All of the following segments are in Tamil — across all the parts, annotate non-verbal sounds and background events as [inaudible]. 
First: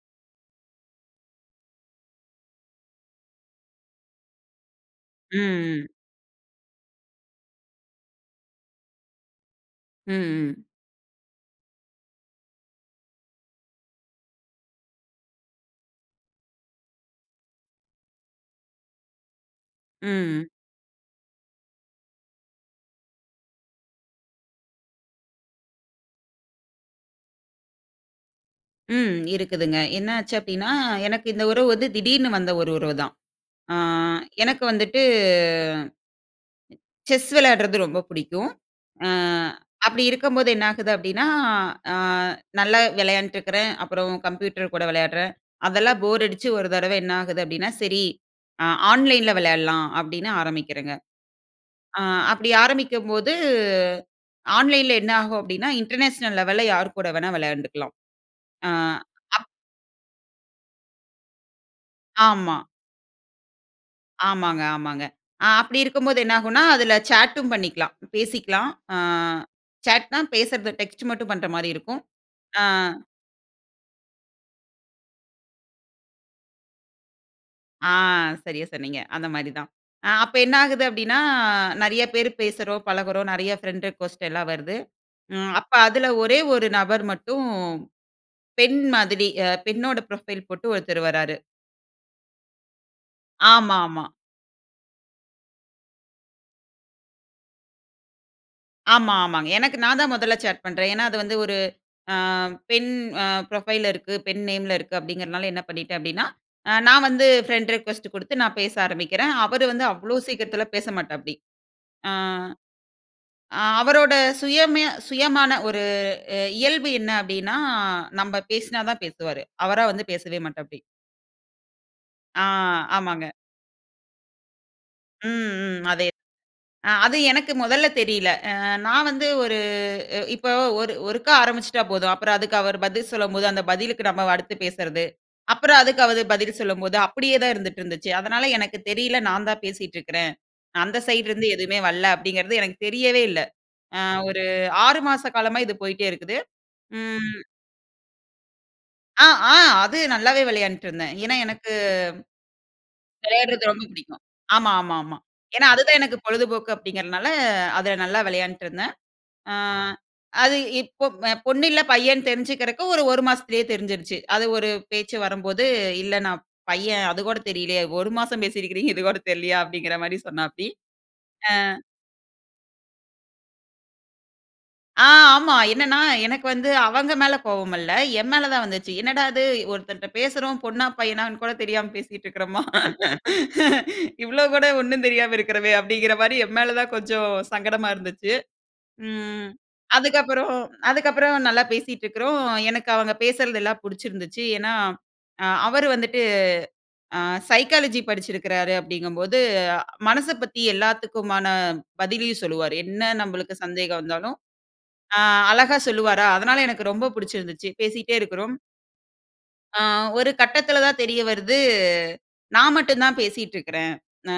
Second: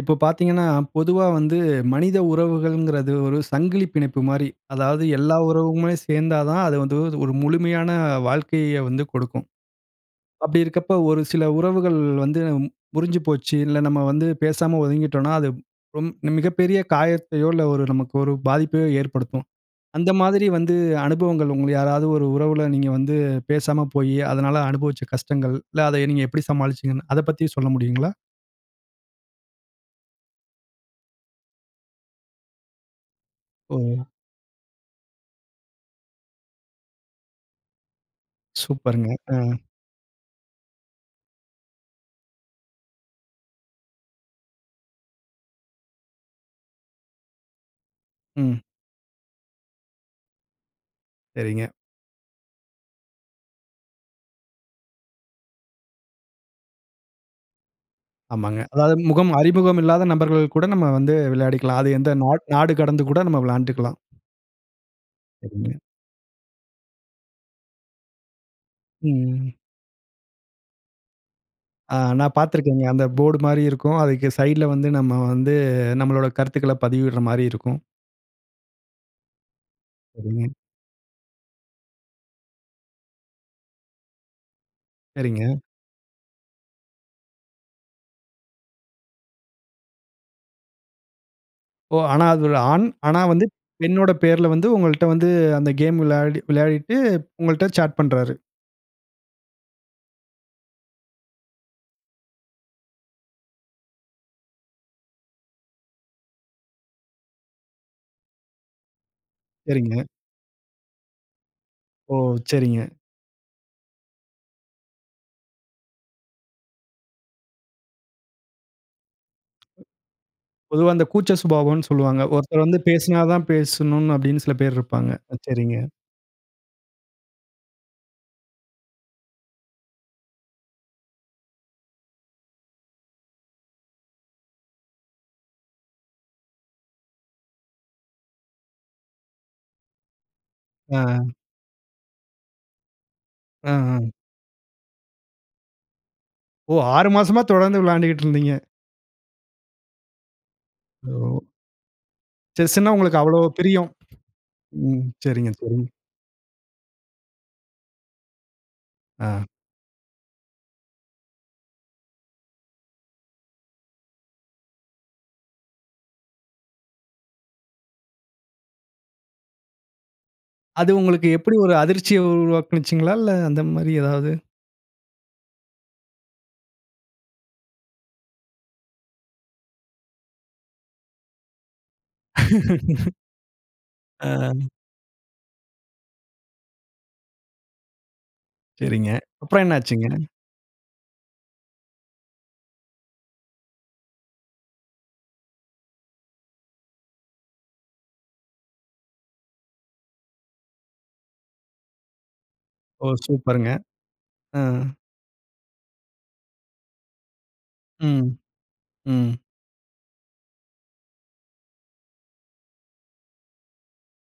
இப்ப பார்த்தீங்கன்னா, பொதுவா வந்து மனித உறவுகள்ங்கிறது ஒரு சங்கிலிப் பிணைப்பு மாரி. அதாவது எல்லா ம், ம். உறவுமே சேர்ந்தா தான் அது வந்து ஒரு முழுமையான வாழ்க்கையை வந்து கொடுக்கும். ம், அப்பிடி ம். இருக்கப்ப ஒரு சில உறவுகள் வந்து முறிஞ்சு போச்சு. இல்ல நம்ம வந்து பேசாம ஒதுங்கிட்டோன்னா, அது ரொம் மிகப்பெரிய காயத்தையோ! இல்ல ஒரு நமக்கு ஒரு பாதிப்பையோ! ஏற்படுத்தும். அந்த மாதிரி ம். வந்து அனுபவங்கள் உங்கள யாராவது ஒரு உறவுல நீங்க வந்து பேசாம போயி, அதனால அனுபவிச்ச கஷ்டங்கள். இல்ல அத நீங்க எப்பிடி சமாளிச்சிங்கன்னு அத பத்தி சொல்ல முடியுங்களா? ம். இருக்குதுங்க. என்ன ஆச்சு அப்பிடின்னா, எனக்கு இந்த உறவு வந்து திடீர்னு வந்த ஒரு உறவு தான். ஆ ஓ! எனக்கு வந்துட்டு செஸ் விளையாட்றது ரொம்ப பிடிக்கும். அ சூப்பருங்க. அ. அப்பிடி இருக்கும்போது என்னாகுது அப்பிடின்னா, அ நல்லா விளையாண்டுட்டு இருக்கிறேன். அப்புறம் கம்ப்யூட்டர் கூட விளையாட்றேன். அதெல்லாம் போர் அடிச்சு ஒரு தடவ என்ன ஆகுது அப்பிடின்னா, சரி ம். அ ஆன்லைன்ல விளையாட்லாம் அப்பிடின்னு ஆரம்பிக்கிறேங்க. சரிங்க. ஆ அப்பிடி ஆரம்பிக்கும்போது, ஆன்லைன்‌ ல என்ன ஆகும் அப்பிடின்னா, இன்டர்நேஷனல் லெவல்‌ல யார்கூட வேணா விளையாண்டுக்கலாம். ஆமாங்க. ஆ, அதாவது முகம் அப் அறிமுகம் இல்லாத நபர்கள் கூட நம்ம வந்து விளையாடிக்கலாம். அது எந்த நாட் ஆமா. நாடு கடந்து கூட நம்ம விளையாண்டுக்கலாம். ஆமாங்க. ஆமா. ஆ சரிங்க. அப்படி இருக்கும்போது என்ன ஆகுன்னா, அதில சாட்‌டும் பண்ணிக்லாம். பேசிக்கலாம். ஆ ம். சாட்ன்னா, பேசுறத டெக்ஸ்ட் மட்டும் பண்றமாரி ஆ இருக்கும். நான் ஆ. பார்த்துருக்கேங்க. அந்த போர்டு மாரி இருக்கும். அதுக்கு சைட்ல வந்து நம்ம வந்து நம்மளோட கருத்துக்கள பதிவிட்ற மாரி இருக்கும். ஆ. சரியா சொன்னீங்க. அந்தமாரி தான். ஆ அப்ப சரிங்க. என்ன ஆகுது அப்பிடின்னா, நிறைய பேரு பேசுறோம், பழகுறோம். நிறைய ஃபிரெண்ட் ரிக்வெஸ்ட் எல்லாம் வருது. ம் சரிங்க. அப்ப அதுல ஒரே 1 நபர் மட்டும், பெண் மாதிரி அ பெண்ணோட புரொஃபைல் போட்டு ஒருத்தர் வர்றாரு. ஓ! ஆனா அது ஒரு ஆண். ஆனா வந்து ஆமாமா. பெண்ணோட பேர்ல வந்து உங்கள்ட்ட வந்து அந்த கேம் விளையாடி விளையாடிட்டு உங்கள்ட்ட சாட் பண்றாரு. ஆமா ஆமாங்க. எனக்கு நான் தான் முதல்ல சாட் பண்றேன். ஏனா அது வந்து ஒரு ஆ பெண் ஆ புரொஃபைல்‌ல இருக்கு. பெண் நேம்‌ல இருக்கு அப்டிங்கிரனால என்ன பண்ணிடேன் அப்டினா, ஆ நான் வந்து ஃபிரெண்ட் ரிக்வெஸ்ட் குடுத்து நான் பேச ஆரம்பிக்கிறேன். அவரு வந்து சரிங்க. அவ்ளோ சீக்கிரத்தில பேசமாட்டாப்டி. ஆ ஓ! சரிங்க. அவரோட சுயமே சுயமான ஒரு அ இயல்பு என்ன அப்டினா நம்ம பேசுனா தான் பேசுவாரு. அவரா வந்து பேசவே மாட்டாப்டி. பொதுவா இந்த கூச்ச சுபாவம்னு சொல்லுவாங்க. ஆ. ஒருத்தர் வந்து பேசுனா ஆமாங்க. தான் பேசணும்னு அப்பிடின்னு சில பேர் இருப்பாங்க. ம் அ சரிங்க. ம், அதே. ஆ அது எனக்கு மொதல்ல தெரியல. ஆ நான் வந்து ஒரு இ இப்ப ஒரு ஒருக்கா ஆரம்பிச்சுட்டா போதும். அப்புறம் அதுக்கு அவர் பதில் சொல்லும்போது அந்த பதிலுக்கு நம்ம அடுத்து பேசுறது, அப்புறம் அதுக்கு அவர் பதில் சொல்லும்போது அப்படியே தான் இருந்துட்டு இருந்துச்சு. அதனால எனக்கு தெரியல நான் தான் பேசிட்டு இருக்கிறேன். அந்த ஆ. சைட்லேருந்து எதுமே வரல அப்படிங்கிறது எனக்கு தெரியவே இல்ல. அ ஆ அ ஒரு 6 மாச காலமா இது போயிட்டே இருக்குது. ஓ! 6 ம். மாசமா தொடர்ந்து விளையாண்ட்டுகிட்டு இருந்தீங்க. அ ஆ. அது நல்லாவே விளையாண்ட்டு இருந்தேன். ஏனா ஓ! எனக்கு செஸ்னா உங்களுக்கு அவ்ளோ! விளையாட்றது ரொம்ப பிரியம். பிடிக்கும். ஆமா ஆமா ம் ஆமா. சரிங்க ஏன்னா, அது சரிங்க. தான் எனக்கு பொழுதுபோக்கு அப்டிங்கிறனால அதுல நல்லா விளையாண்ட்டு இருந்தேன். ஆ. ஆ அது இப்போ அ பொண்ணு இல்ல. பையன்னு தெரிஞ்சுக்கிறக்கு, 1 மாசத்திலியே தெரிஞ்சிருச்சு. அது ஒரு பேச்சு வரும்போது, "இல்ல நான் பையன். அது கூட தெரிலயா? ஒரு மாசம் பேசியிருக்கிறீங்க. இது கூட தெரிலயா?" அப்படிங்கிற மாரி சொன்னாப்டி அது உங்களுக்கு ஆ. எப்படி? ஒரு அதிர்ச்சிய உருவாக்குணுச்சுங்களா, இல்ல அந்த மாதிரி எதாவது? ஆ ஆமா என்னன்னா, எனக்கு வந்து அவங்க மேலே கோவம் இல்ல, என் மேல தான் வந்துச்சு. என்னடா இது. ஒருத்தன்ட்ட பேசுறோம், பொண்ணா பையனான்னு கூட தெரியாம பேசிகிட்டு இருக்கறமா. [laughs] [laughs] இவ்ளோ கூட [unintelligible] ஒண்ணும் தெரியாம இருக்கிறோமே. அப்டிங்கிற மாரி என் மேல தான் கொஞ்சம் சங்கடமா இருந்துச்சு. சரிங்க. ம், அப்புறம் என்ன ஆச்சுங்க? அதுக்கப்புறம் அதுக்கப்புறம் நல்லா பேசிட்டுருக்கிறோம். எனக்கு அவங்க பேசுறதெல்லாம் புடிச்சிருந்துச்சு. ஏனா, அ அவர் வந்துட்டு, அ சைக்காலஜி படிச்சிருக்குறாரு அப்டிங்கும்போது, மனச பத்தி எல்லாத்துக்குமான பதிலயும் சொல்லுவாரு. ஓ, என்ன நம்பளுக்கு சூப்பருங்க! சந்தேகம் வந்தாலும், ஆ. ஆ அழகா சொல்லுவாரா, அதனா எனக்கு ரொம்ப புடிச்சிருந்துச்சு, பேசிக்கிட்டே ம், இருக்குறோம். ம். ஆ, ஒரு கட்டத்தில தான் தெரிய வருது. நான் மட்டும் தான் பேசிட்ருக்குறேன். அ,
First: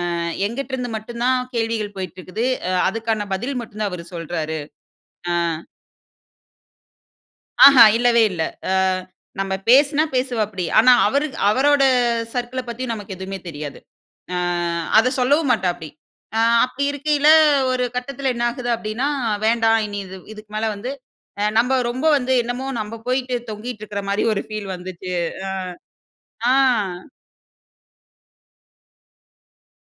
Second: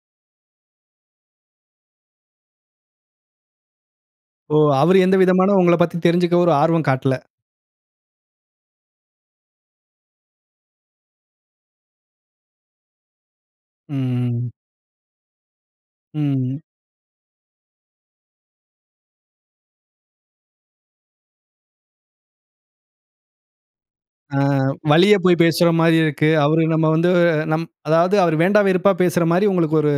என்கிட்ருந்து மட்டும் தான் கேள்விகள் போய்ட்ருக்குது, அ. அதுக்கான பதில் மட்டுந்தான் அவர் சொல்றாரு. ஓ! அவரு எந்த ஆ. விதமான உங்களப் பத்தி தெரிஞ்சுக்க ஒரு ஆர்வம் காட்டல. ஆஹா, இல்லவே இல்ல. அ நம்ம பேசினா பேசுவாப்டி, ஆனா அவரு அவரோட சர்க்கிள பத்தியும் நமக்கு எதுமே தெரியாது, அ ம். அத சொல்லவும் மாட்டாப்டி. அ ம். அப்டி இருக்கையில, ஒரு கட்டத்தில என்ன ஆகுது அப்டின்னா, வேண்டாம் இனி இது, இதுக்கு மேல வந்து நம்ம ரொம்ப வந்து என்னமோ, நம்ப போயிட்டு தொங்கிட்ருக்கிற மாரி ஆ ஒரு ஃபீல் வந்துச்சு. வழிய போய் அ. பேசுற மாரி இருக்கு. ஆ. அவரு நம்ம வந்து [grunts] நம் அதாவது, அவர் வேண்டா வெறுப்பா பேசுற மாரி உங்களுக்கு ஒரு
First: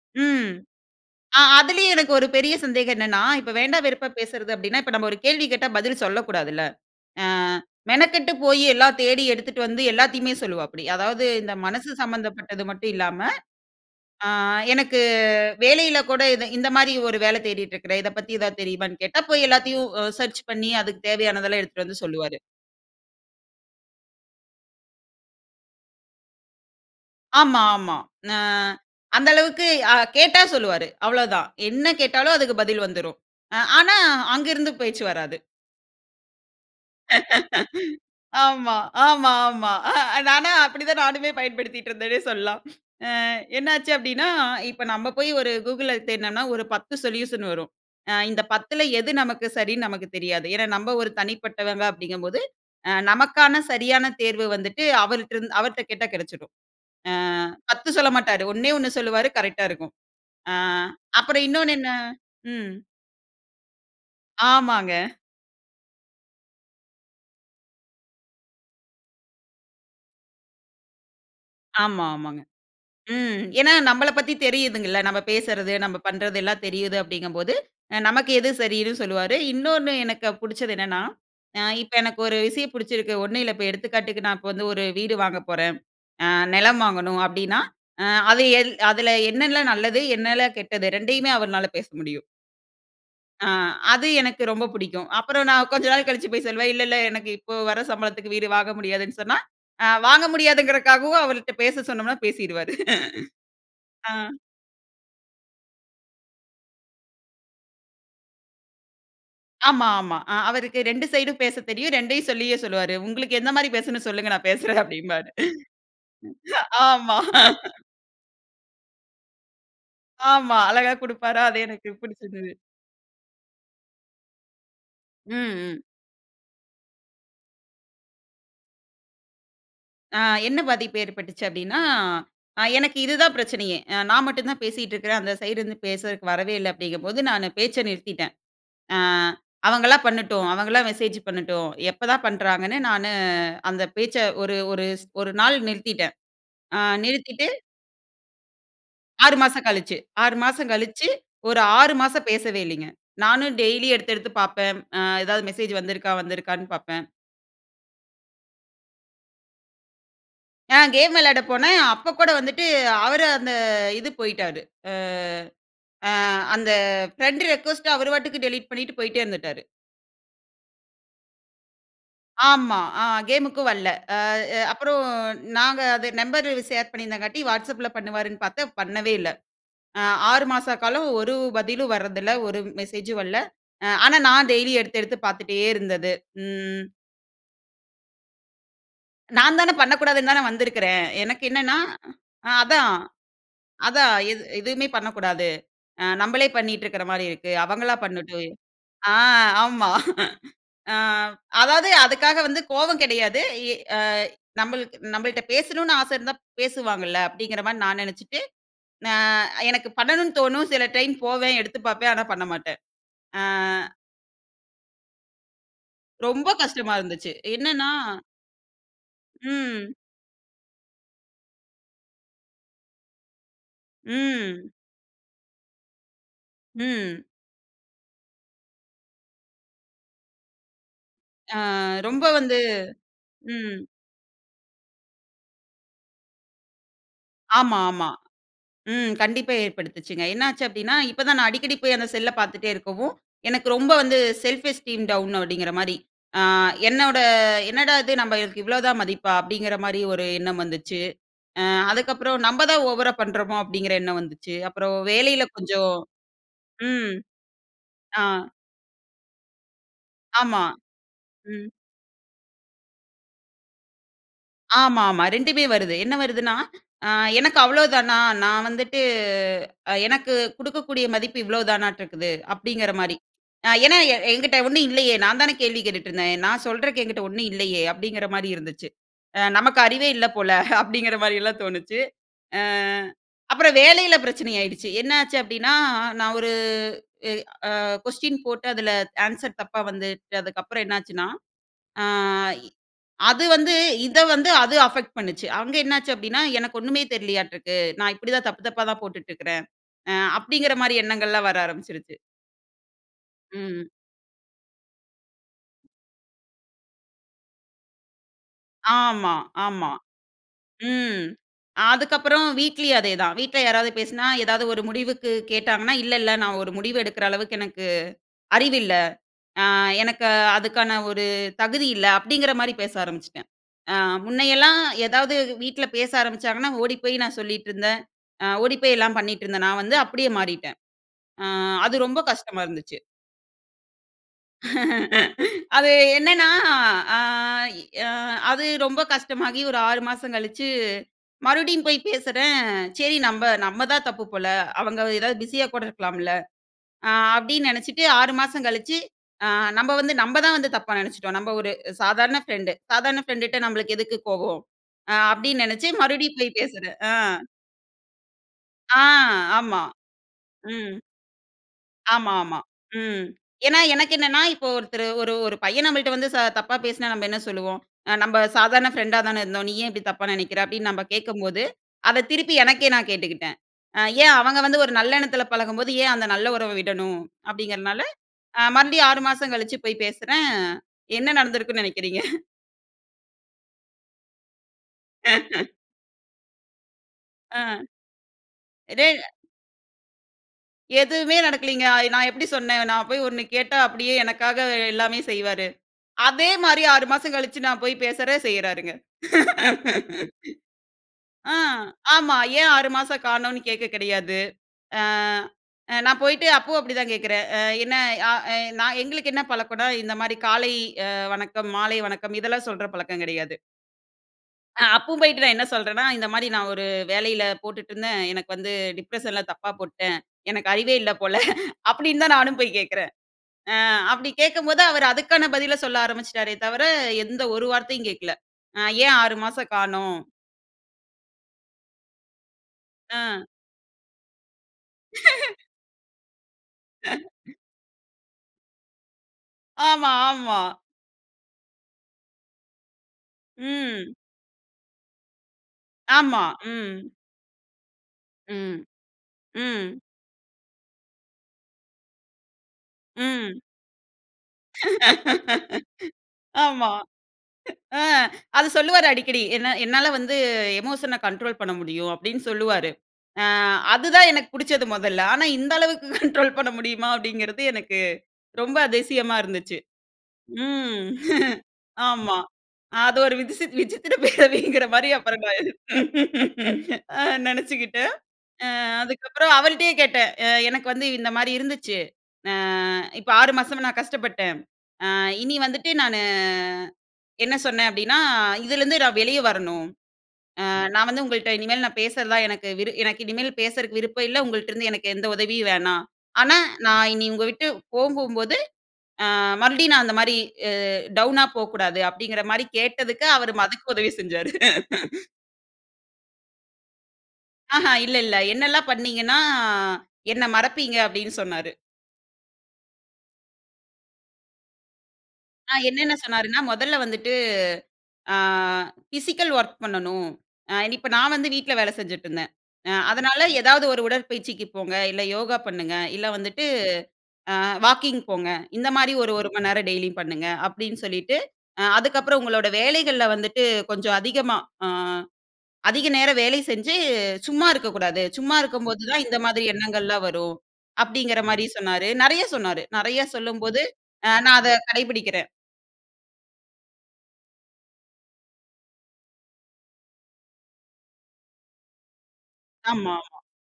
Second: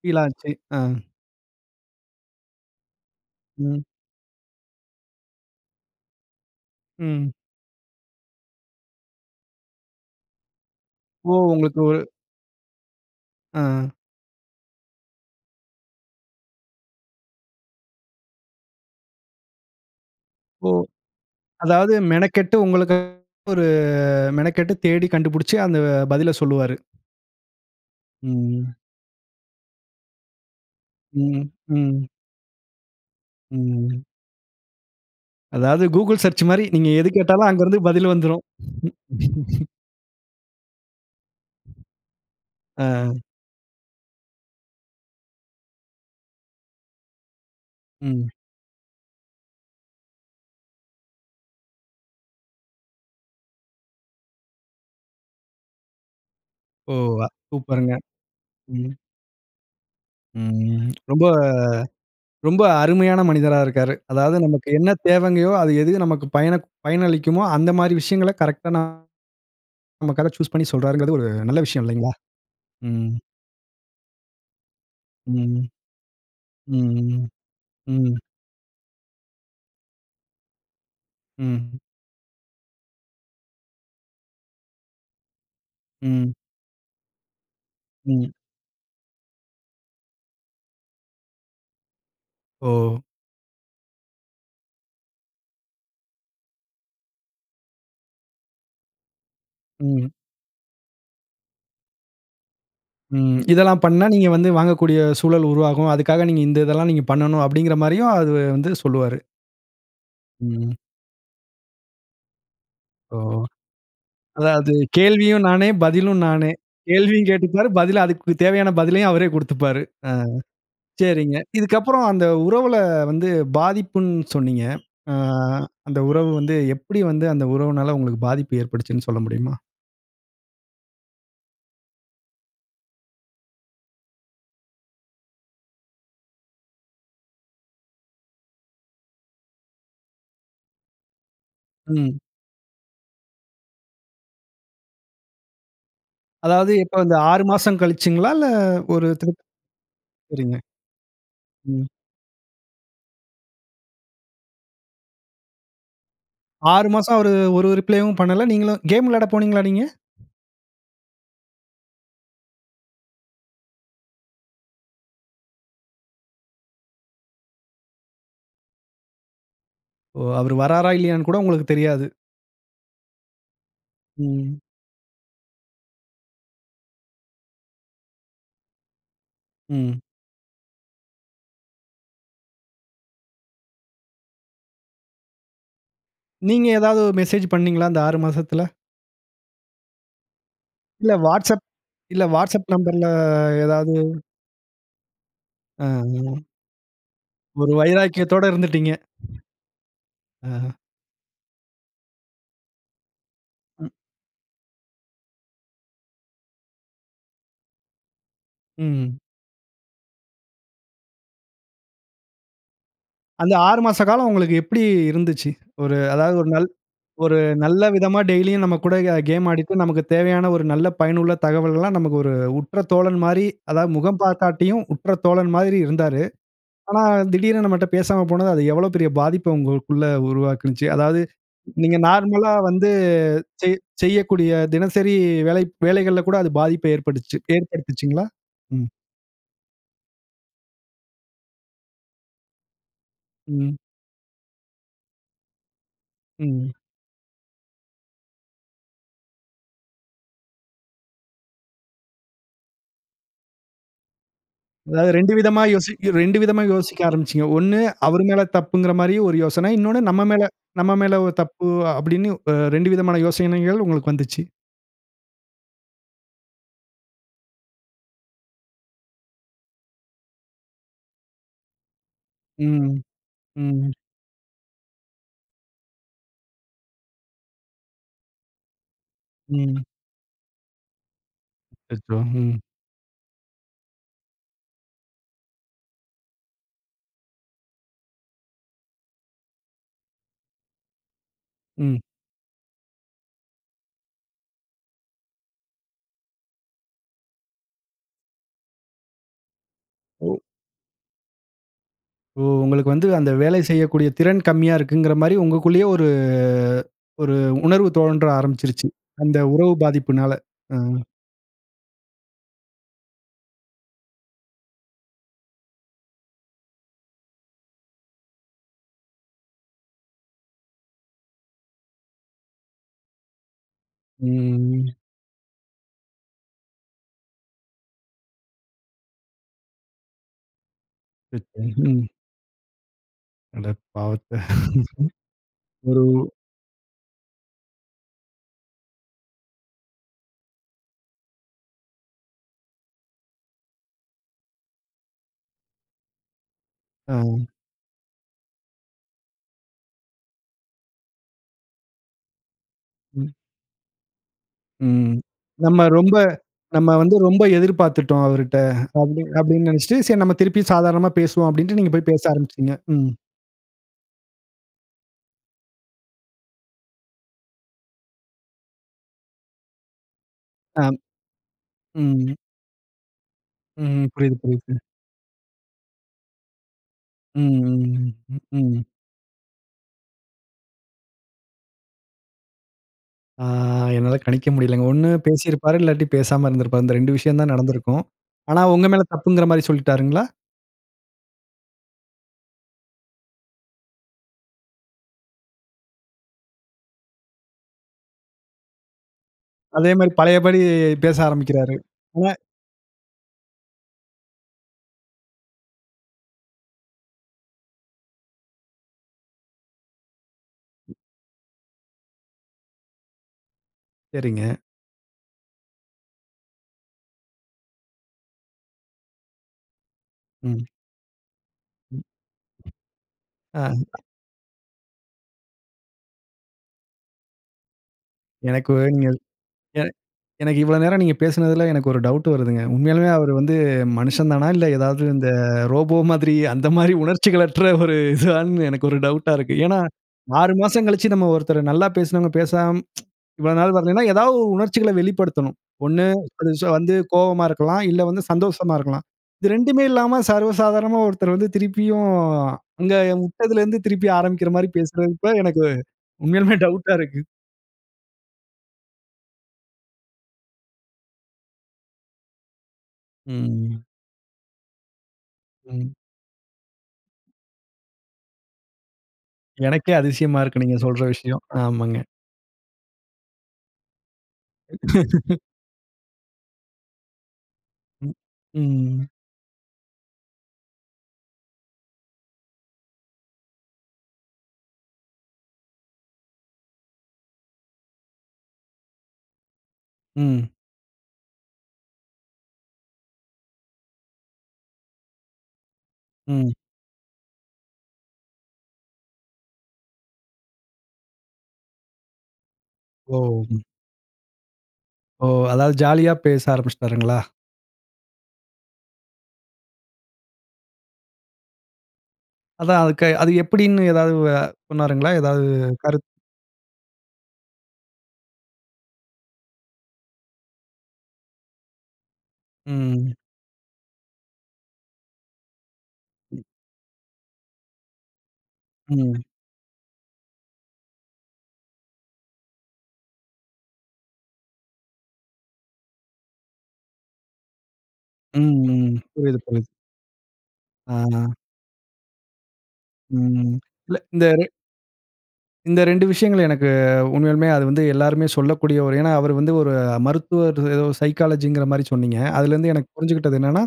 ஃபீல் ஆச்சு. ம், அ. அ அதிலயும் எனக்கு ஒரு பெரிய சந்தேகம் என்னன்னா, இப்போ வேண்டா ம். வெறுப்பா பேசுறது அப்டின்னா, இப்ப நம்ப ஒரு கேள்வி கேட்டா பதில் சொல்லக்கூடாது இல்ல. ஆ, ம். மெனக்கெட்டு போயி எல்லாம் தேடி எடுத்துட்டு வந்து எல்லாத்தையுமே சொல்லுவாப்டி. அதாவது, ஓ, இந்த உங்களுக்கு மனசு ஒரு சம்பந்தப்பட்டது மட்டும் இல்லாம, ஆ. அ எனக்கு வேலையில கூட இது இந்த மாரி ஒரு வேல தேடிட்ருக்கிறேன், இதை பத்தி ஏதாவது தெரியுமான்னு கேட்டா, போய் எல்லாத்தையும் அ சர்ச் ஓ, பண்ணி அதுக்கு தேவையானதெல்லாம் எடுத்துட்டு அதாவது வந்து சொல்லுவாரு. மெனக்கெட்டு உங்களுக்கு ஒரு மெனக்கெட்டு தேடி கண்டுபுடிச்சு, அந்த பதில சொல்லுவாரு. ஆமா, ஆமா. ஆ ம். அந்த அளவுக்கு அ கேட்டா சொல்லுவாரு. அவ்ளோ தான். ம், என்ன ம். கேட்டாலும் அதுக்கு பதில் வந்துரும். அ ஆனா ம். அங்க இருந்து பேச்சு வராது. அதாவது Google search மாரி நீங்க எது கேட்டாலும் அங்க இருந்து பதில் வந்துரும். ஆமா. ஆமாமா. அ நானா அப்படி தான் நானுமே பயன்படுத்திட்டு இருந்தேனே சொல்லாம். அ ஆ. என்னாச்சு அப்படின்னா, இப்போ நம்ம போய் ஒரு Google தேடுனோனா ஒரு 10 சொல்யூஷன் வரும். ம். இந்த 10ல எது நமக்கு சரின்னு நமக்கு தெரியாது. ஏன்னா நம்ப ஒரு தனிப்பட்டவங்க அப்படிங்கும்போது அ நமக்கான சரியான தேர்வு வந்துட்டு அவர்கிட்ரிருந் அவர்கிட்ட கேட்டா கிடச்சிரும். ஓ! அ அ 10 சூப்பருங்க. சொல்ல மாட்டாரு ஓண்ணே ம். ஒன்னு சொல்லுவாறு கரெக்ட்‌டா இருக்கும். அ ம். ரொம்ப அப்புறம் இன்னொன்னு என்ன ரொம்ப ம். அருமையான மனிதரா இருக்காரு. அதாவது நமக்கு என்ன ஆமாங்க. தேவங்கயோ அது எது நமக்கு பயன பயனளிக்குமோ அந்த மாரி விஷயங்களை கரெக்ட்டா நமக்காக சூஸ் பண்ணி சொல்றருங்கறது ஒரு நல்ல விஷயம் ஆமா, இல்லைங்களா? ஆமாங்க. ம். ம் ஏன்னா, நம்மள பத்தி தெரியுதுங்கல்ல நம்ம ம். பேசுறது நம்ம பண்ணுறது எல்லா தெரியுது ம். அப்படிங்கும்போது ம். நமக்கு எது சரின்னு சொல்லுவாரு. இன்னொன்னு எனக்கு புடிச்சது என்னன்னா, அ ம். இப்போ எனக்கு ஒரு விஷயம் பிடிச்சிருக்கு. ஒண்ணும் இல்ல இப்போ எடுத்துக்காட்டுக்கு நான் இப்போ வந்து ஒரு வீடு வாங்கப் போறேன். அ ம். நிலம் வாங்கணும் அப்படின்னா அ ம். அது எல் அதில என்னனலாம் நல்லது என்னலாம் கெட்டது 2யுமே அவர்னால பேச முடியும். ஓ! ஆ அது எனக்கு ரொம்ப பிடிக்கும். அப்புறம் நான் கொஞ்ச நாள் கழிச்சு போய் சொல்வேன் இல்ல இல்ல எனக்கு இப்போ வர சம்பளத்திற்கு வீடு வாங்க முடியாதுனு சொன்னா, அ ம். வாங்க முடியாதுங்குறக்காகவும் அவருட்ட பேச சொன்னோம்ன்னா பேசிவிடுவாறு. ம். இதெல்லாம் [laughs] பண்னா ஆ. நீங்க வந்து வாங்கக்கூடிய சூழல் உருவாகும், அதுக்காக நீங்க இந்த இதெல்லா நீங்க பண்ணனும் அப்டீங்கிற மாரியும் அதுவ வந்து சொல்லுவாரு. ஆமா, ஆமா. அ ம். அவருக்கு 2 சைடும் பேசத் தெரியும். 2யுமெ சொல்லியே சொல்லுவாரு. ஓ! உங்களுக்கு [chuckles] எந்த மாரி பேசணும் சொல்லுங்க நான் அதாவது பேசுறேன் அப்படி என்பாரு. கேள்வியும் நானே, பதிலும் நானே. ஆமா. கேள்வியும் கேட்டுப்பாரு பதில அதுக்கு வ தேவையான பதிலையும் அவரே கூடுத்துப்பாரு. அ ஆமா. அழகா சரிங்க கொடுப்பாரா அது எனக்கு இதுக்கப்புறம் அந்த புடிச்சிருந்தது. உறவுல வந்து பாதிப்புன் சொன்னிங்க. அ ம், ம். அந்த உறவு வந்து எப்படி வந்து அந்த உறவினால உங்களுக்கு பாதிப்பு ஏற்படுச்சு சொல்ல முடியுமா? அ என்ன பாதிப்பு ஏற்பட்டுச்சு அப்படின்னா அ எனக்கு இதுதான் பிரச்சனையே, அ நான் மட்டும் தான் பேசிகிட்டு இருக்கிறேன் அந்த சைடுருந்து பேசறதுக்கு வரவே இல்ல அப்படிங்கும்போது நானு பேச்ச நிறுத்திட்டேன். அ அவங்களா பண்ணட்டும், அவங்களா மெசேஜ் பண்ணட்டும், ம். எப்பதான் பண்ணுறாங்கன்னு நானு அந்த பேச்ச ஒரு ஒரு ஸ் ஒரு நாள் நிறுத்திட்டேன். அதாவது அ இப்போ இந்த 6 நிறுத்திட்டு. மாசம் கழிச்சிங்களா இல்ல ஒரு 6 திருப் மாசம் கழிச்சு 6 சரிங்க. மாசம் கழிச்சு. ஒரு ம். 6 மாசம் பேசவே இல்லைங்க. நானும் டெய்லி எடுத்து எடுத்து பார்ப்பேன். அ ஏதாவது மெசேஜ் வந்து இருக்கா வந்து இருக்கானு 6 பார்ப்பேன். மாசம் அவரு ஒரு ரிப்ளேயும் பண்ணல நீங்களும் கேம் விளையாடப் போனீங்களா நீங்க? ஆ. கேம் விளையாட போனேன். அப்போ கூட வந்துட்டு, அவர் அந்த இது போய்ட்டாரு. ஆ ஆ அந்த ஃபிரெண்ட் ரிக்வெஸ்ட்‌ட அவர் பாட்டுக்கு டெலீட் பண்ணிட்டு போய்ட்டே இருந்துட்டாரு. ஓ! அவர் வராரா? இல்லையான்னு கூட உங்களுக்கு தெரியாது? ஆமா. அ கேமுக்கும் வல்ல. அ ம். அ அப்புறம் நாங்க அது நம்பர் ஷேர் பண்ணியிருந்தங்காட்டி, WhatsAppல பண்ணுவாருன்னு பாத்தேன். பண்ணவே இல்ல. ம். அ 6 மாச காலம் ஒரு பதிலும் வரதில்ல. ஒரு மெசேஜும் வரல. ஆனா, நான் டெய்லி எடுத்து எடுத்து பாத்துட்டே இருந்தது. நீங்க ம். ஏதாவது மெசேஜ் பண்ணீங்களா அந்த 6 மாசத்துல? நான் தானே பண்ணக்கூடாதுன்னு தானே வந்திருக்கிறேன். இல்ல எனக்கு WhatsApp என்னன்னா, இல்ல அ WhatsApp அதான். நம்பர்ல ஏதாவது? அதான் எது எதுவுமே பண்ணக்கூடாது. அ அ. நம்மளே பண்ணிட்டுருக்குற மாரி இருக்கு. ஒரு அவங்களா பண்ணட்டு வைராக்கியத்தோட இருந்துட்டீங்க. ஆ ஆமா. ஆஹ. அதாவது, அதுக்காக வந்து கோவம் கெடையாது. ஏ ம். அ நம்மள்க்கு நம்மள்ட்ட பேசணும்னு ஆச இருந்தா, பேசுவாங்கல்ல. அப்டீங்குற மாரி நான் நெனைச்சுட்டு அ ம். எனக்கு பண்ணணும்னு தோணும். சில டைம் போவேன், எடுத்து பாப்பேன், ஆனா பண்ண மாட்டேன். அ அந்த 6 மாச காலம் உங்களுக்கு எப்பிடி இருந்துச்சு? ஒரு அதாவது ஒரு ரொம்ப நல் கஷ்டமா இருந்துச்சு. ஒரு நல்ல என்னன்னா, விதமா டெய்லியும் நம்ம கூட கேம் ஆடிட்டு ம். நமக்கு தேவையான ஒரு நல்ல பயனுள்ள தகவல்கலாம் நமக்கு ஒரு உற்ற தோழன் மாரி, அதாவது முகம் ம். பாக்காட்டியும், உற்ற தோழன் மாரி இருந்தாரு. ஆனா, ம். திடீருனு நம்மட்ட பேசாம போனது, அது எவ்வளோ பெரிய பாதிப்ப உங்களுக்குள்ள உருவாக்கினுச்சு? அதாவது அ, நீங்க ரொம்ப நார்மலா வந்து வந்து ம். செய் செய்யக்கூடிய தினசரி வேலை வேலைகள்ல கூட அது பாதிப்ப ஏற்படுச்சு ஆமா. ஆமா. ஏற்படுத்துச்சுங்களா? ம். ம். கண்டிப்பா ஏற்படுத்துச்சுங்க. என்னாச்சு அப்டீன்னா, இப்ப தான் நான் அடிக்கடி போயி அந்த செல்ல பாத்துட்டே இருக்கவும், எனக்கு ம். ரொம்ப வந்து செல்ஃப் எஸ்டீம் டவுன் அப்டீங்குற மாரி ம். என்னோட, "என்னடா இது நம்மளுக்கு இவ்ளோதான் மதிப்பா?" அப்டீங்குற மாரி ஒரு எண்ணம் வந்துச்சு. அ அதுக்கப்புறம் "நம்ம தான் ஓவரா பண்றோமோ?" அப்டீங்கிற எண்ணம் வந்துச்சு. அப்புறம் அதாவது 2 வேலையில விதமா கொஞ்சம் யோசி 2 விதமா யோசிக்க ம் ஆரம்பிச்சீங்க. 1 ஆ. அவர் மேல் தப்பூங்குற மாரி ஒரு யோசனை. இன்னொன்னு நம்ம மேல ஆமா. நம்ம மேல தப்பு ம். அப்டீன்னு 2 விதமான யோசனைகள் உங்களுக்கு வந்துச்சு. ஆமாமா. 2மே வருது. என்ன வருதுன்னா, "அ எனக்கு அவ்வளோதானா? நான் வந்துட்டு எனக்கு குடுக்கக்கூடிய மதிப்பு இவ்ளோதானாட்ருக்குது" அப்டீங்குற ம். மாரி. ம். ஏன்னா என்கிட்ட ஒன்னும் இல்லையே, நான் தானே கேள்வி கேட்டுட்டுருந்தேன். "நான் சொல்றக்கு என்கிட்டே ஒன்னும் இல்லையே?" அப்டீங்குற மாரி இருந்துச்சு. "நமக்கு ம். அறிவே இல்லை போல" அப்டீங்குற மாதிரிலாம் தோணுச்சு. அச்சச்சோ! ம். அ அப்புறம் வேலையில பிரச்சனை ஆயிடுச்சு. என்னாச்சு அப்டீன்னா, நான் ஒரு அ ஏ அ கொஸ்டின் போட்டு அதில ஆன்சர் தப்பா வந்து அதுக்கப்புறம் என்னாச்சுன்னா, ம். ஆ அது வந்து இத வந்து அது அஃபெக்ட் பண்ணுச்சு. அங்க என்னாச்சு அப்டீன்னா, "எனக்கு ஒன்னுமே தெரியலையாட்ருக்கு. நான் இப்படி தான் தப்பு தப்பா தான் போட்டுட்ருக்கிறேன்" அ அப்டீங்கிற மாரி எண்ணங்கள் எல்லாம் வர ஆரம்பிச்சுடுச்சு. ஓ! உங்களுக்கு வந்து அந்த வேலை ம். செய்யக்கூடிய திறன் கம்மியா இருக்குங்குற மாரி, உங்களுக்குள்ளேயே ஒரு அ ஒரு உணர்வு தோன்ற ஆரம்பிச்சிருச்சு. ஆமா. அந்த உறவு ஆமா. பாதிப்பினால. அ. ம். அதுக்கப்பறம் வீட்லயும் அதேதான். வீட்ல யாராவது பேசுனா, ஏதாவது ஒரு முடிவுக்கு கேட்டாங்கன்னா, "இல்ல, இல்ல. நான் ஒரு முடிவு எடுக்கிற அளவுக்கு எனக்கு அறிவு இல்ல. அ எனக்கு அதுக்கான ஒரு தகுதி இல்ல" அப்டீங்கிற மாதரி பேச ஆரம்பிச்சுட்டேன். முன்னையெல்லாம் ம். ஏதாவது வீட்ல பேச ஆரம்பிச்சாங்கன்னா, ஓடிப்போயி நான் சொல்லிட்ருந்தேன் ஓடிப்போயி எல்லாம் பண்ணிட்ருந்தேன். நான் வந்து அப்படியே மாறிட்டேன். அ [unintelligible] அது ம். ரொம்ப கஷ்டமா இருந்துச்சு. அட பாவத்த! [laughs] [laughs] அது ஒரு வ் என்னன்னா அ இ அ அது ரொம்ப கஷ்டமாகி ஒரு 6 மாசம் கழிச்சு, மறுபடியும் போய் பேசுறேன், "சரி நம்ப நம்ம தான் தப்பு போல அவங்க எதாவது பிஸியா கூட இருக்கலாம்ல" அ ம். அப்டீன்னு நெனைச்சிட்டு 6 மாசம் கழிச்சு அ நம்ப வந்து நம்ப தான் வந்து தப்பா நெனச்சுட்டோம். "நம்ப ஒரு சாதாரண ஃப்ரெண்டு. சாதாரண ம். ஃப்ரெண்டுட்ட நம்பளுக்கு எதுக்கு கோபம்?" ம். அப்டீன்னு நம்ம நெனச்சு ரொம்ப மறுபடியும் போய் நம்ம பேசுறேன். அ. வந்து, "ரொம்ப எதிர்பாத்துட்டோம் அவர்ட்ட" ஆ, அப்டி அப்டீன்னு ஆமா. நெனைச்சுட்டு, "சரி நம்ம திருப்பியும் ம். சாதாரணமா பேசுவோம்" அப்டீன்ட்டு நீங்க போயி பேச ஆமாமா. ஆரம்பிச்சுட்டீங்க. ம். ம். ஏன்னா எனக்கு என்னென்னா, இப்போ ஒருத்தரு ஒரு ஒரு பையன் நம்மள்ட்ட வந்து தப்பா பேசுனா நம்ம என்ன சொல்லுவோம்? "நம்ப சாதாரண ஃப்ரெண்டா தானே இருந்தோம். நீ ஏன் இப்டி தப்பா நெனைக்கிற" அப்டீன்னு ஆம். நம்ப கேக்கும்போது, அதை ம். திருப்பி எனக்கே நான் கேட்டுக்குட்டேன். ம். ஏன் புரியிது. அவங்க புரியிது. பு. வந்து ஒரு நல்லெண்ணத்துல பழகும்போது, ஏன் அந்த நல்ல உறவ விடணும்? ம், அப்டீங்கிறனால ம், ம், ம், ம். மறுபடியும் 6 மாசம் கழிச்சு போயி பேசுறேன். என்ன நடந்திருக்கும்ன்னு நெனைக்கிறீங்க? ஆ, என்னால கணிக்க முடியலேங்க. 1 [laughs] பேசிருப்பாரு, இல்லாட்டி பேசாம இருந்திருப்பாரு. இந்த 2 விஷயம் தான் ஆ. நடந்திருக்கும். ஆனா, உங்க மேல இது. தப்பூங்குற மாரி சொல்லிட்டாருங்களா? எதுவுமே நடக்கலீங்க. ஆய் நான் எப்புடி சொன்னேன். நான் போயி 1 கேட்டா, அப்டீயே எனக்காக எல்லாமே செய்வாரு. அதே மாரி 6 மாசம் கழிச்சு நான் போயி பேசுறேன், செய்றாருங்க. அதே மாரி, [laughs] பழையபடி, பேச ஆ. ஆரம்பிக்கிறாரு. வு அ. ஆமா. ஏன் 6 மாசம் காணோம்னு கேக்க கெடையாது. அ அ நான் போயிட்டு அப்பவும் அப்டி தான் கேக்குறேன். என்ன அ எ நான் எங்களுக்கு என்ன பழக்கம்னா, இந்த மாரி காலை அ வணக்கம் மாலை வணக்கம் இதெல்லாம் சொல்ற பழக்கம் கெடையாது. சரிங்க. அ அப்பவும் போயிட்டு நான் என்ன சொல்றேன்னா, "இந்த மாதிரி நான் ஒரு வேலையில போட்டுட்டுருந்தேன். எனக்கு வந்து டிப்ரஷன்ல தப்பா போட்டுட்டேன். ம். எனக்கு அறிவே இல்ல போல" ம் அப்டீன்னு தான் நானும் போய் கேக்றேன். ஆ. அப்டி கேக்கும்போது, அவர் அதுக்கான பதில சொல்ல ஆரம்பிச்சுட்டாரே தவிர, எந்த ஒரு வார்த்தையும் கேக்கல. எனக்கு வ் ம், ங்க ஏன் 6 மாசம் எ காணோம். எனக்கு இவ்ளோ நேரம் நீங்க பேசினதில எனக்கு ஒரு டவுட் வருதுங்க. உண்மையாலுமே அவர் ஆ. வந்து மனுஷன் தானா இல்ல ஏதாவது, இந்த [laughs] ரோபோ மாதிரி அந்த மாதிரி [laughs] உணர்ச்சிகளற்ற ஒரு இதுவான்னு எனக்கு ஒரு டவுட்டா இருக்கு. ஏன்னா ஆமா 6 ஆமா. மாசம் கழிச்சு நம்ம ஒருத்தர, நல்லா பேசினவங்க பேசாம [tsk] இவ்ளோ நாள் வரலன்னா, ம். ஏதாவது ஒரு உணர்ச்சிகள வெளிப்படுத்தணும். 1, ஆமா. வந்து ம். கோவமா இருக்கலாம். இல்ல வந்து சந்தோஷமா ம். இருக்கலாம். இது 2மே ம். இல்லாம, சர்வசாதாரணமா ஒருத்தர் வந்து, திருப்பியும் அங்க ம். விட்டதுலருந்து திருப்பி ஆரம்பிக்ற மாதிரி பேசுறப்ப, எனக்கு [laughs] உண்மையிலுமே ஆமா. டவுட்டா இருக்கு. [chuckles] ஆ அது சொல்லுவாரு அடிக்கடி "என்ன என்னால வந்து எமோஷன கண்ட்ரோல் பண்ண முடியும்" அப்டீன்னு சொல்லுவாரு. அ ம். அதுதான் எனக்கு புடிச்சது மொதல்ல. ஆனா இந்த ம். அளவுக்கு கண்ட்ரோல் பண்ண முடியுமா? அப்டீங்குறது எனக்கு ரொம்ப அதிசயமா எனக்கே அதிசயமா இருக்கு, நீங்க சொல்ற இருந்துச்சு.ம். விஷயம். [laughs] ஆமாங்க. ஆமா. அது ஒரு விதிஸ் விஜித்திர பெரவீங்கிற மாதிரி [laughs] அப்புறம், நான் [laughs] அ நெனச்சுக்கிட்டேன். ம், அ ம். அதுக்கப்புறம் அவர்கிட்டயே கேட்டேன், "எனக்கு வந்து இந்த மாதிரி இருந்துச்சு, அ இப்ப 6 மாசம் நான் கஷ்டப்பட்டேன். அ இனி வந்துட்டு நானு அ-" என்ன சொன்னேன் அப்டீன்னா, "இதுலேருந்து நான் வெளியே வரணும். ம். அ நான் வந்து உங்கள்ட்ட இனிமே நான் பேசுறதா நான் எனக்கு விரு எனக்கு இனிமே பேசுறதுக்கு விருப்பம் இல்ல. உங்கள்ட்டருந்து எனக்கு எந்த உதவியும் வேணாம். ம். ஆனா நான் இனி உங்க விட்டு போகும்போது அ மறுபடியும் நான் அந்த மாதிரி அ டவுனா போகக்கூடாது" அப்டீங்கிற மாதிரி கேட்டதுக்கு, ஓ! அவர் அதுக்கும் உதவி செஞ்சாரு. [laughs] ஓ! அதாவது ஜாலியா பேச ஆரம்பிச்சுட்டாருங்களா? ஆஹ இல்ல இல்ல என்னெல்லாம் பண்ணீங்கன்னா, என்னை மறப்பீங்க அப்டின்னு சொன்னாரு. அதான் அதுக்கு அது எப்டின்னு ஏதாவது உவ சொன்னருங்களா? ஏதாவது அ கருத்து? என்னென்ன சொன்னாருன்னா, மொதல்ல வந்துட்டு அ ஃபிசிக்கல் ஒர்க் பண்ணணும். இப்ப நான் வந்து வீட்ல வேல செஞ்சுட்டுருந்தேன். அ ம். அதனால ஏதாவது ஒரு உடற்பயிற்சிக்கு போங்க, இல்ல யோகா பண்ணுங்க, இல்ல வந்துட்டு அ வாக்கிங் போங்க. இந்த மாதிரி ம். ஒரு ஒரு மணிநேரம் டெய்லியும் பண்ணுங்க. அப்டின்னு சொல்லிட்டு, அதுக்கப்புறம் உங்களோட வேலைகள்ல வந்துட்டு, கொஞ்சம் அதிகமா அ அதிக நேரம் வேல செஞ்சு சும்மா இருக்கக்கூடாது. ம். சும்மா ம். இருக்கும்போது தான் இந்த புரியுது மாதிரி புரியுது. எண்ணங்கள்லாம் வரும். ஆஹ. அப்டீங்குற மாதிரி சொன்னாரு. நெறைய சொன்னாரு. நெறைய ம் சொல்லும்போது இல்ல இந்த அ நான் அத கடைபுடிக்கிறேன். இந்த ரெண்டு விஷயங்கள் எனக்கு உண்மையாலுமே, அது வந்து எல்லாருமே சொல்லக்கூடியவர். ஏன்னா, அவர் வந்து ஒரு மருத்துவர், ஏதோ சைக்காலஜின்கிற மாதிரி சொன்னீங்க. அதுலருந்து எனக்கு புரிஞ்சுகிட்டது ஆமாமா என்னன்னா,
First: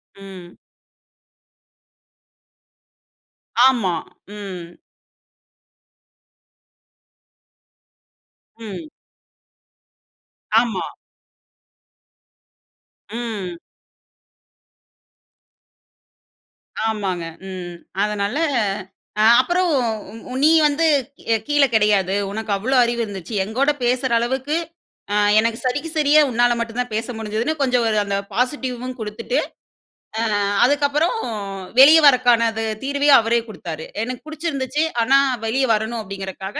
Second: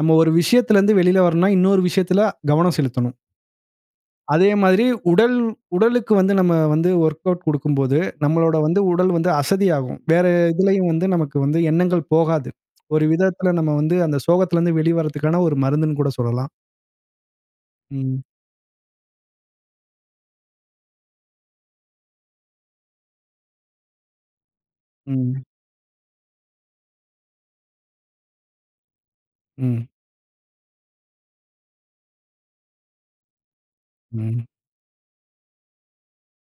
நம்ம ஒரு ம். விஷயத்துல இருந்து வெளியில் வரனுன்னா, இன்னொரு விஷயத்துல கவனம் செலுத்தனும். ஆமா. அதே ம். மாதிரி உடல், உடலுக்கு வந்து நம்ம வந்து வொர்க்கவுட் கொடுக்கும்போது, நம்மளோட வந்து ம். உடல் வந்து அசதியாகும். வேற ஆமா. எதிலேயும் வந்து நமக்கு வந்து எண்ணங்கள் போகாது. ஒரு விதத்துல ம். நம்ம வந்து அந்த சோகத்துல இருந்து வெளிவர்றதற்கான ஒரு மருந்துனு கூட சொல்லலாம். ஆமாங்க ம். ம். அதனால அ அப்புறம் உ நீ வந்துக் கீழே கெடையாது. உனக்கு அவ்ளோ அறிவு இருந்துச்சு. எங்கூட பேசுற அளவுக்கு அ ம். எனக்கு சரிக்கு சரியா உன்னால மட்டும் தான் பேச முடிஞ்சிதுன்னு கொஞ்சம் ஒரு அந்த பாசிட்டிவ்வும் கொடுத்துட்டு, ம். அ அதுக்கப்புறம் வெளியே வர்றக்கான த தீர்வையும் அவரே கொடுத்தாரு. எனக்கு ம். புடிச்சிருந்துச்சு ஆனா வெளியே வரணும் அப்படிங்கிறக்காக,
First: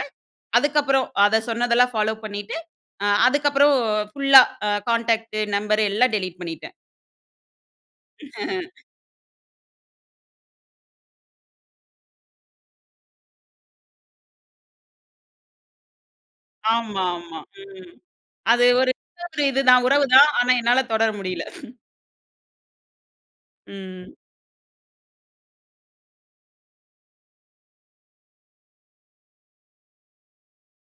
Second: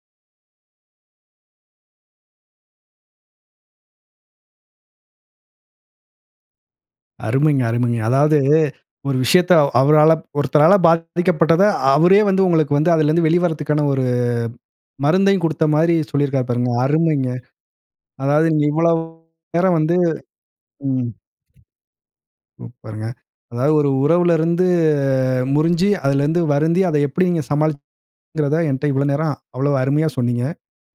அதுக்கப்புறம், அத சொன்னதெல்லாம் ஃபாலோ பண்ணிட்டு, அ அதுக்கப்புறம் ஃபுல்லா கான்டாக்ட் நம்பர் எல்லாம் டெலீட் பண்ணிட்டேன். அருமைங்க! அருமைங்க! அதாவது, [laughs] ஒரு விஷயத்த அ அவரால ஒருத்தரால பாதிக்கப்பட்டத, அவரே வந்து உங்களுக்கு வந்து அதிலிருந்து வெளிவருவதற்கான ஒரு மருந்தையும் கொடுத்த மாதிரி சொல்லியிருக்கிறாரு பாருங்க. அருமைங்க! ஆமாமா, ம். அதாவது அது நீங்க ஒரு இவ்வளவு [unintelligible] நேரம் இதுதான் வந்து உறவு தான். ஆனா என்னால தொடர ம். முடியல. [chuckles] சூப்பருங்க! அதாவது ஒரு ம். உறவுல இருந்து முறிஞ்சு அதுல இருந்து வருந்தி அத எப்டி நீங்க சமாளிச்சிங்கங்றத ஏன்ட்ட இவ்வளவு நேரம், அவ்வளவு அருமையா சொன்னீங்க.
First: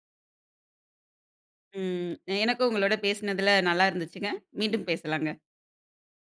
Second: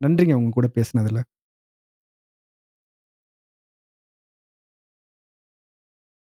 நன்றிங்க உங்க கூட பேசினதுல. ம். எனக்கும் உங்களோடு பேசினதுல நல்லா இருந்துச்சுங்க. மீண்டும் பேசலாங்க.